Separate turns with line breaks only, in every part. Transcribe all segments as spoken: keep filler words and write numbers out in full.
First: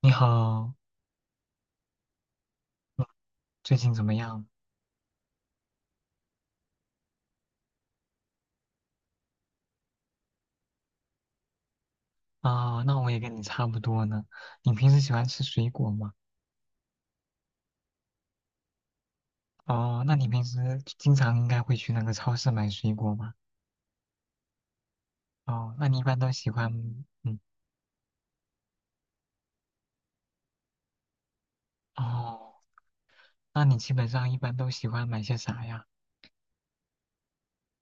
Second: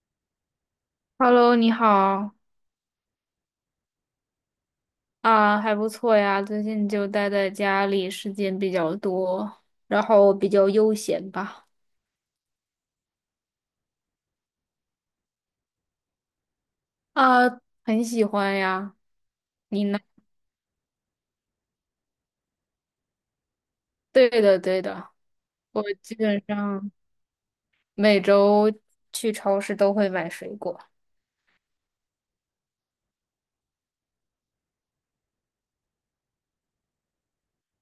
你好，
Hello，你好
嗯最近怎么样？
啊，还不错呀。最近就待在家里，时间比较多，然后比较悠闲吧。
啊、那我也跟你差不多呢。你平时喜欢吃水果吗？
啊，很喜欢呀。你呢？
哦，那你平时经常应该会去那个超市买水果吗？
对的，对的，
哦，
我
那你一
基
般都
本
喜欢，
上
嗯，
每周去超市都会买水果。
哦，那你基本上一般都喜欢买些啥呀？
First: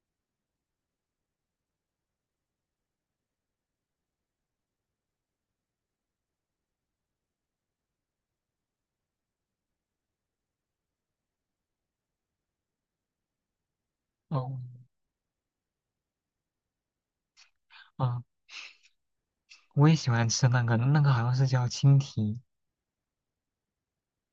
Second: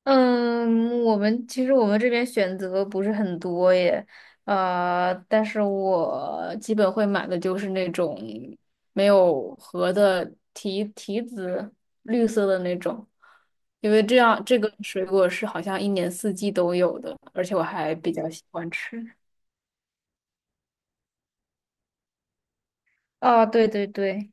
嗯，我们其实我们这边选择不是很多耶，呃，但是我基本会买的就是那种没有核的提提子，绿色的那种，因为这样这
哦，
个水果是好像一年四季都有的，而且我还比
啊、
较喜欢吃。
我也喜欢吃那个，那个好像是叫青提，
啊，对对对，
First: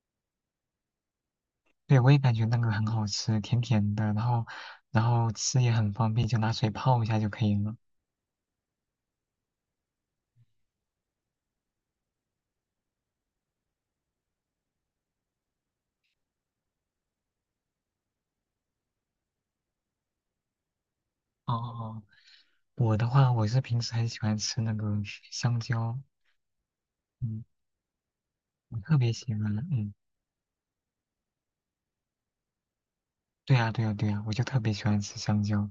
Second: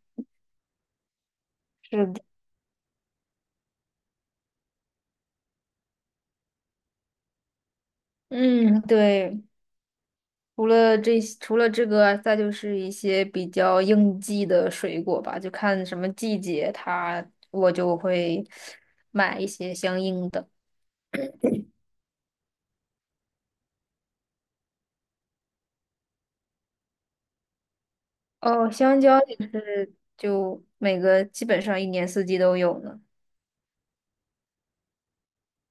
是
对，我也
的，
感觉那个很好吃，甜甜的，然后，然后吃也很方便，就拿水泡一下就可以了。
嗯，对。除了这些，除了这个，再就是一些比较应季的水果吧，就看什么季节它，我就会买一些相应的。
哦哦哦，我的话，我是平时很喜欢吃那个香蕉，嗯，
哦，
我特
香
别
蕉
喜
也
欢，嗯，
是，就每个基本上一年四季都有呢。
对呀，对呀，对呀，我就特别喜欢吃香蕉，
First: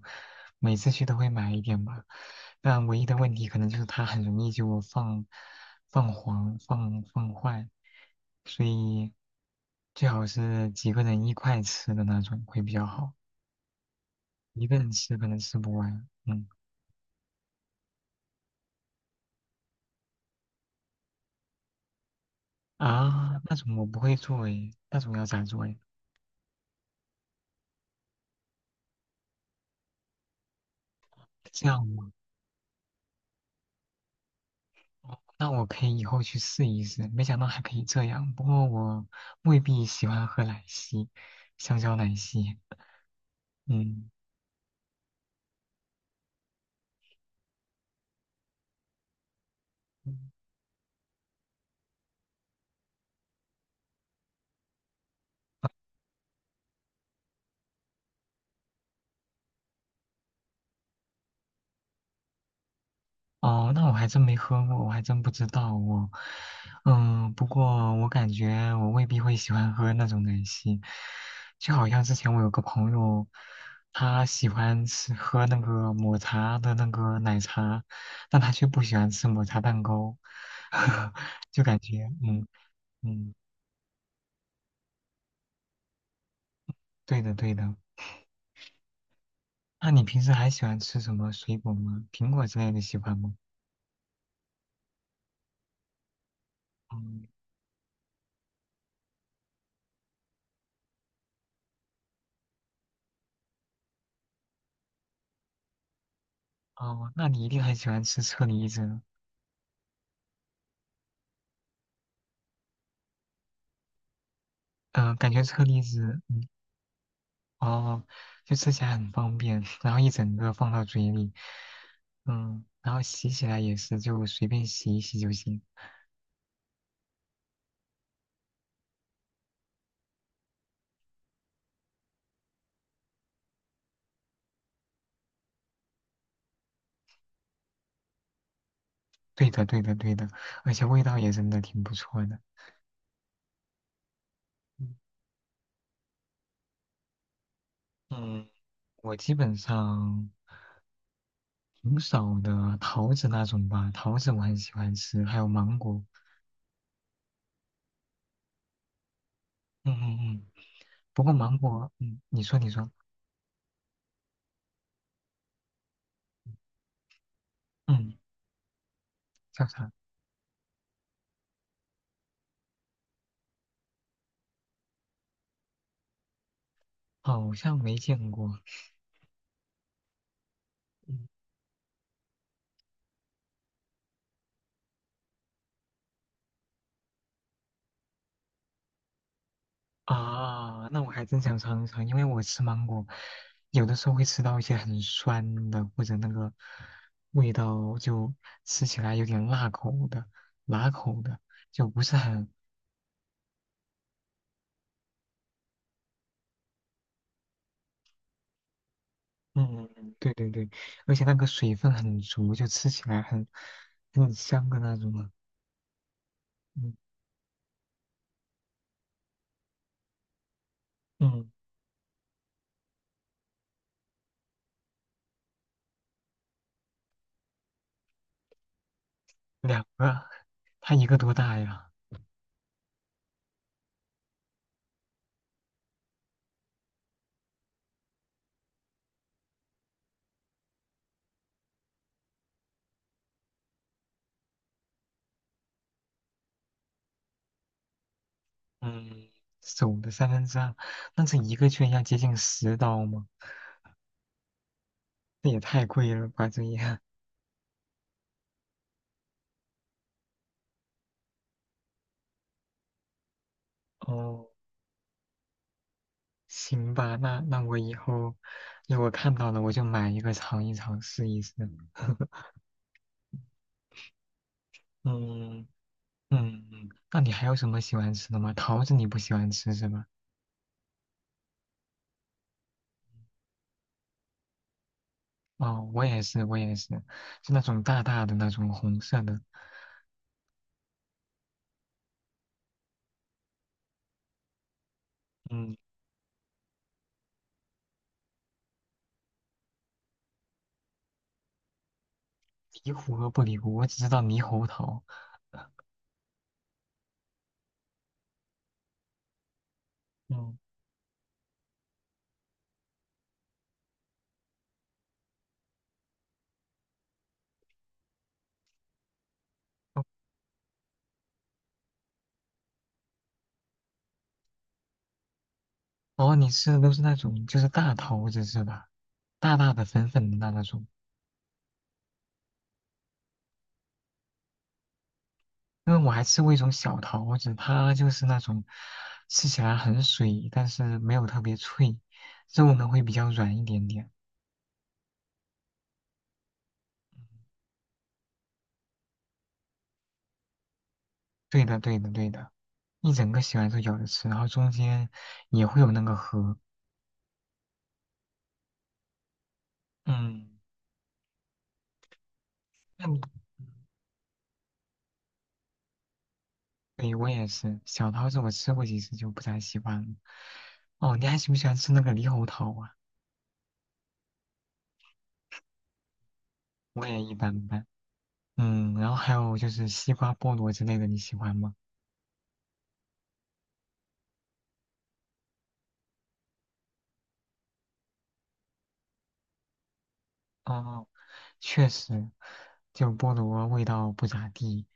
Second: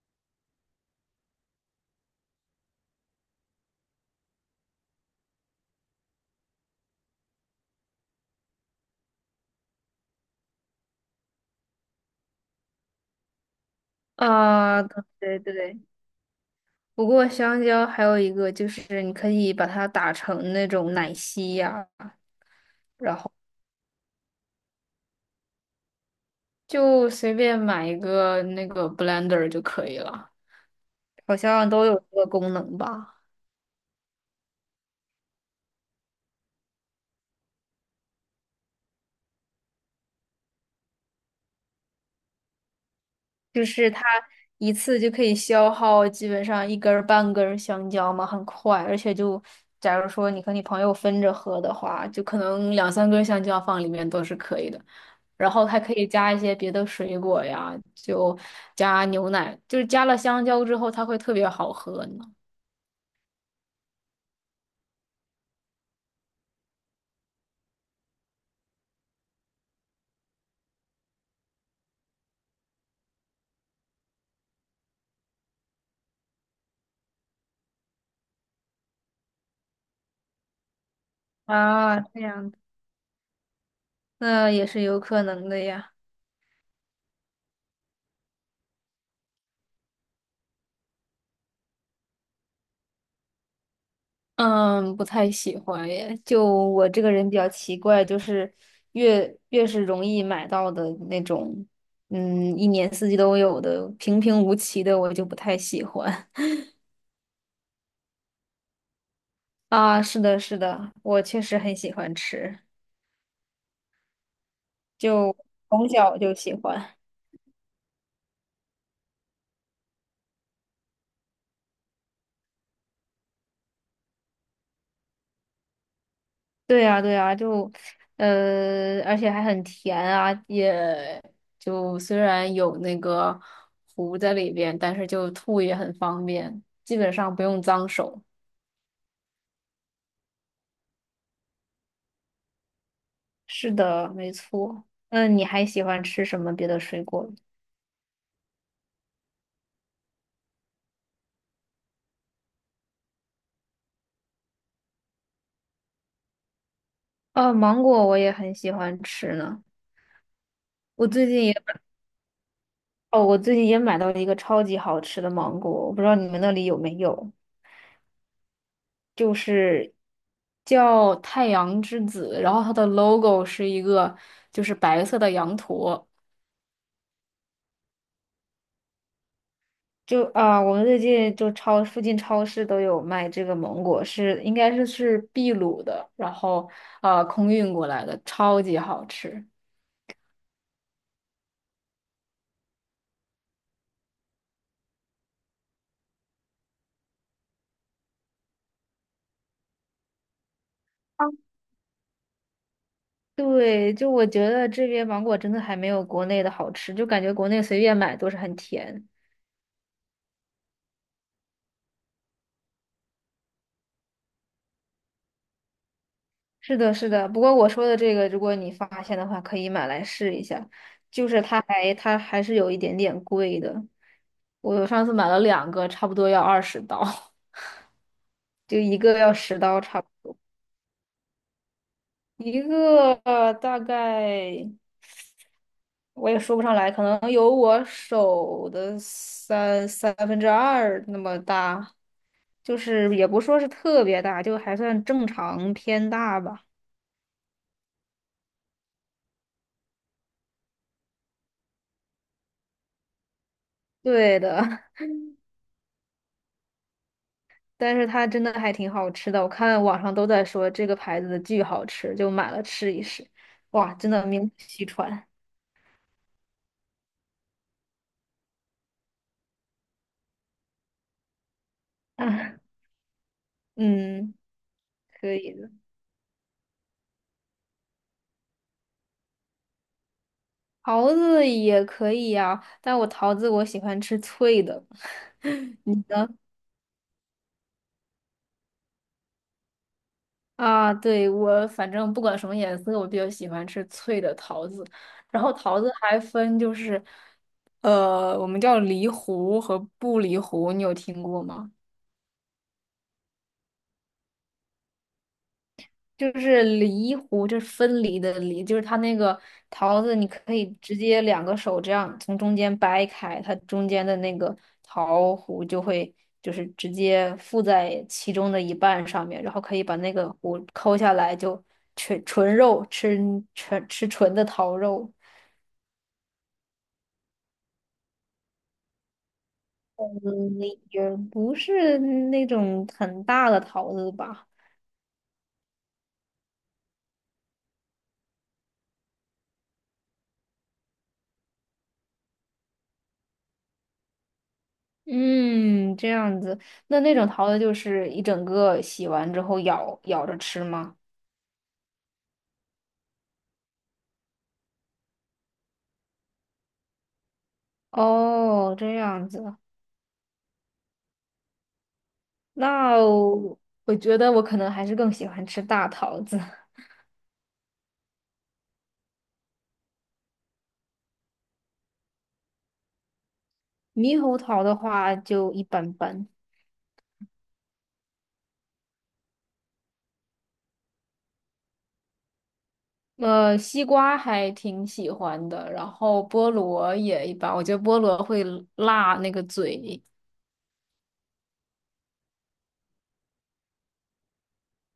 每次去都会买一点吧。但唯一的问题可能就是它很容易就放放黄、放放坏，所以最好是几个人一块吃的那种会比较好，一个
啊，
人吃可能
对对
吃不
对。
完。嗯。
不过香蕉还有一个就是你可以把它打成那种奶昔呀、
啊，那种我不会做诶，那种要咋做诶？
就随便买一个那个 blender 就可以了，好
这
像
样
都有
吗？
这个功能吧。
哦那我可以以后去试一试，没想到还可以这样。不过我未必喜欢喝奶昔，香蕉奶昔。
就是它
嗯，
一次就可以消耗基本上一根儿半根儿香蕉嘛，很快，而且就假如说你和你朋友分着喝的话，就可能两三根儿香蕉放里面都是可以的。然后还可以加一些别的水果呀，就加牛奶，就是加了香蕉之后，它会特别好喝呢。
哦，那我还真没喝过，我还真不知道我。嗯，不过我感觉我未必会喜欢喝那种奶昔，就好像之前我有个朋友，他喜欢吃喝那个抹茶的那个奶茶，但他却不喜欢吃抹茶蛋糕，就感
啊，
觉
这
嗯。
样子
嗯，
那也是有可能的呀。
对的对的。那你平时还喜欢吃什么水果吗？苹果之类的喜欢吗？
嗯，不太喜欢耶。就我这个
嗯，
人比较奇怪，就是越越是容易买到的那种，嗯，一年四季都有的平平无奇的，我就不太喜欢。
哦，那你一定很喜欢吃车厘子。
啊，是的，是的，我确实很喜欢吃，
嗯、感
就
觉车厘
从小
子，
就喜欢。
哦，就吃起来很方便，然后一整个放到嘴里，嗯，然后洗起来也是就随便洗一洗就行。
对呀，对呀，就，呃，而且还很甜啊，也就虽然有那个糊在里边，但是就吐也很方便，基本上不用脏手。
对的，对的，对的，而且味道也真的挺不错的。
是的，没错。
嗯，
那你还喜欢吃什么别的水果？
嗯，我基本上挺少的桃子那种吧，桃子我很喜欢吃，还有芒果。
呃，芒果我也很喜欢吃呢。
嗯嗯嗯，
我
不
最
过
近也，
芒果，嗯，你说你说，
哦，我最近也买到了一个超级好吃的芒果，我不知道你们那里有没有，
嗯。
就
叫啥？
是叫太阳之子，然后它的 logo 是一个就是白色的羊驼。
好像没见过。
就啊、我们最
嗯。
近就超附近超市都有卖这个芒果，是应该是是秘鲁的，然后啊空运过来的，超级好吃。
啊，那我还真想尝一尝，因为我吃芒果，有的时候会吃到一些很酸的，或者那个味道就吃起来有点辣口的、辣口的，就不是很……
对，就我觉得这边芒果真的还没有国内的好吃，就感觉国内随便买都是很甜。
嗯，对对对，而且那个水分很足，就吃起来很很香的那种啊。
是的，
嗯
是的。不过我说的这个，如果你发现的话，可以买来试一下。就是
嗯，
它还它还是有一点点贵的，我上次买了两个，差不多要二十刀，就一个要十刀
两
差
个
不
啊，它一个多大呀？
多，一个呃大概。我也说不上来，可能有我手的三三分之二那么大，就是也不说是特别大，就还算正常偏大吧。
嗯，手的三分之二，那这一个居然要接近十刀吗？
对的，
这也太贵了吧，这也。
但是它真的还挺好吃的，我看网上都在说这个牌子的巨好吃，就买了吃一试。哇，真的
哦，
名不虚传。
行吧，那那我以后如果看到了，我就买一个尝一尝，试一试。
嗯，可以
嗯
的，
嗯，嗯那你还有什么喜欢吃的吗？桃子你不喜欢吃是吧？
桃子也可以呀、但我桃子我喜欢吃脆的。
哦，我也是，我也是，是那种大大的那种红色的。
啊，对，我反正不管什么颜色，我比较喜欢吃脆的桃子。然后
嗯，
桃子还分就是，呃，我们叫梨核和不梨核，你有听过吗？
离核和不离核，我只知道猕猴桃。
就是梨核，就是分离的梨，就是它那个桃子，你可
嗯，
以直接两个手这样从中间掰开，它中间的那个桃核就会就是直接附在其中的一半上面，然后可以把
哦，
那个核抠下来，就纯纯肉吃纯吃纯的桃肉，
哦你吃的都是那种就是大桃子是吧？大大的粉
嗯，
粉的那那种。
也不是那种很大的桃子吧。
因为我还吃过一种小桃子，它就是那种吃起来很水，但是没有特别脆，肉呢会比较软一点点。
嗯，这样子，那那种桃子就是一整个洗完之后咬咬着吃吗？
对的，对的，对的，一整个洗完之后咬着吃，然后中间也会有那个核。
哦，这样子，
嗯，
那
那你
我，觉得我可能还是更喜欢吃大桃子，
对我也是，小桃子我吃过几次就不太喜欢了。哦，你还喜不喜欢吃那个猕猴桃啊？
猕猴桃的话就一般般。
我也一般般。嗯，然后还有就是西瓜、菠萝之类的，你喜欢吗？
呃，西瓜还挺喜欢的，然后菠萝也一般，我觉得菠萝会辣那个嘴。
哦，确实，就菠萝味道不咋地。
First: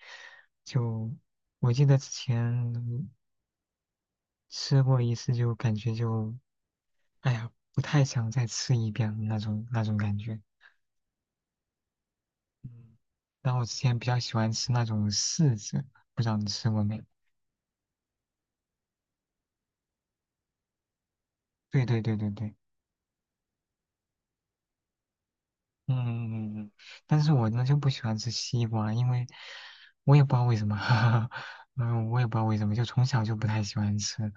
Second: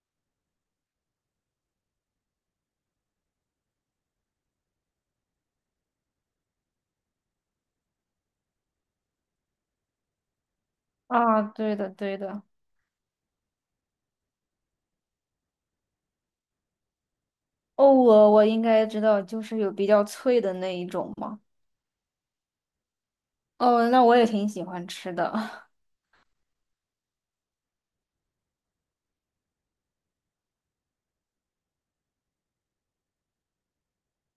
就我记得之前吃过一次，就感觉就，哎呀，不太想再吃一遍了那种那种感觉。
啊，对的，对的。
嗯，然后我之前比较喜欢吃那种柿子，不知道你吃过没？
哦，我我应该知道，就是有比较脆的那一种嘛。
对对对对对，
哦，那我也挺喜欢吃的。
嗯嗯嗯嗯。但是我呢就不喜欢吃西瓜，因为我也不知道为什么，嗯，我也不知道为什么，就从小就不太喜欢吃。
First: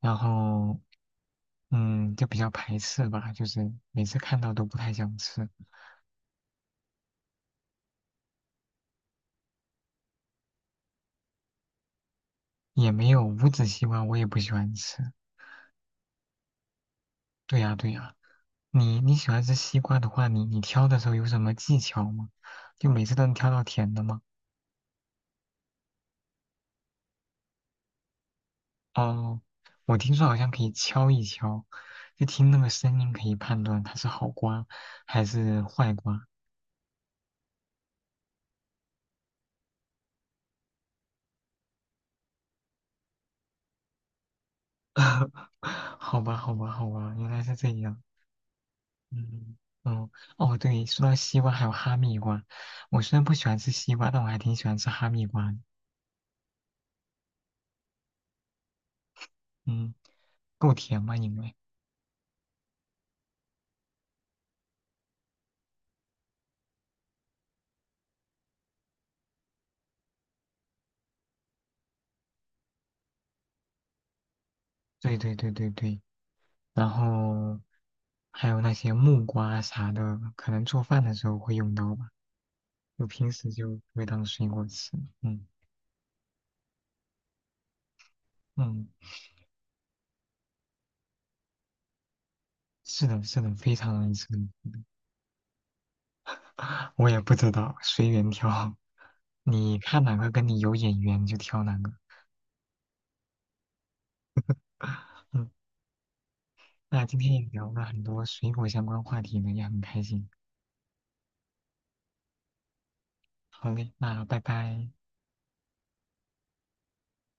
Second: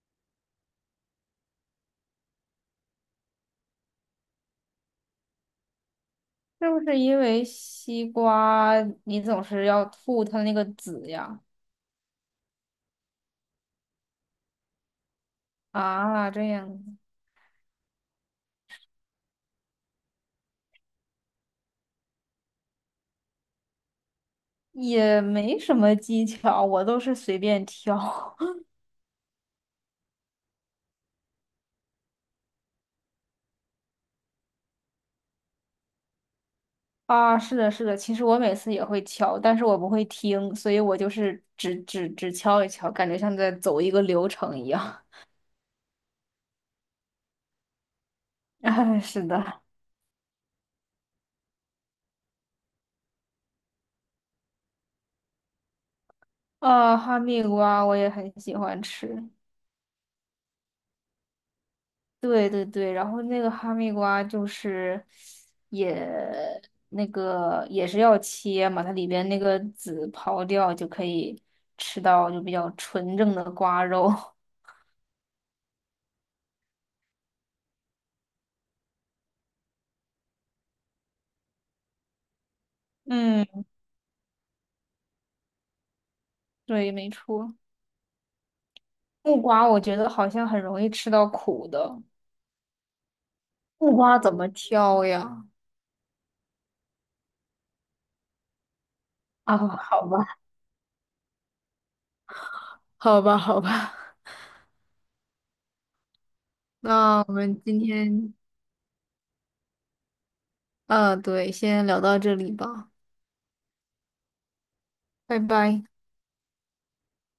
然后嗯，就比较排斥吧，就是每次看到都不太想吃，
是不是因为西瓜你总是要吐它那个籽呀？
也没有无籽西瓜，我也不喜欢吃。
啊，这样
对呀，对呀，你你喜欢吃西瓜的话，你你挑的时候有什么技巧吗？就每次都能挑到甜的吗？
也没什么技巧，我都是随便挑。
哦，我听说好像可以敲一敲，就听那个声音可以判断它是好瓜还是坏瓜。
啊，是的，是的，其实我每次也会敲，但是我不会听，所以我就是只只只敲一敲，感觉像在走一个流程一样。
好吧，好吧，好吧，原来是这样。
哎，是
嗯，
的，
哦哦，对，说到西瓜还有哈密瓜，我虽然不喜欢吃西瓜，但我还挺喜欢吃哈密瓜的。
啊，哈密瓜我也很喜欢吃。
嗯，够甜吗因为
对对对，然后那个哈密瓜就是也那个也是要切嘛，它里边那个籽刨掉就可以吃到就比较纯正的瓜肉。
对对对对对，然后还有那些木瓜啥的，可能做饭的时候会用到吧，就 平
嗯，
时就不会当水果吃。嗯
对，没错。
嗯，
木瓜我觉得好像很容易吃到苦的，
是的，是的，非常
木
能
瓜
吃，
怎么挑呀？
我也不知道，随缘挑，
啊，
你看
好
哪
吧，
个跟你有眼缘就挑哪个。
好吧，好吧，
嗯。那今
那
天
我
也
们
聊
今
了很多
天，
水果相关话题呢，也很开心。
啊，对，先聊到这里吧，
好嘞，那拜拜。
拜拜。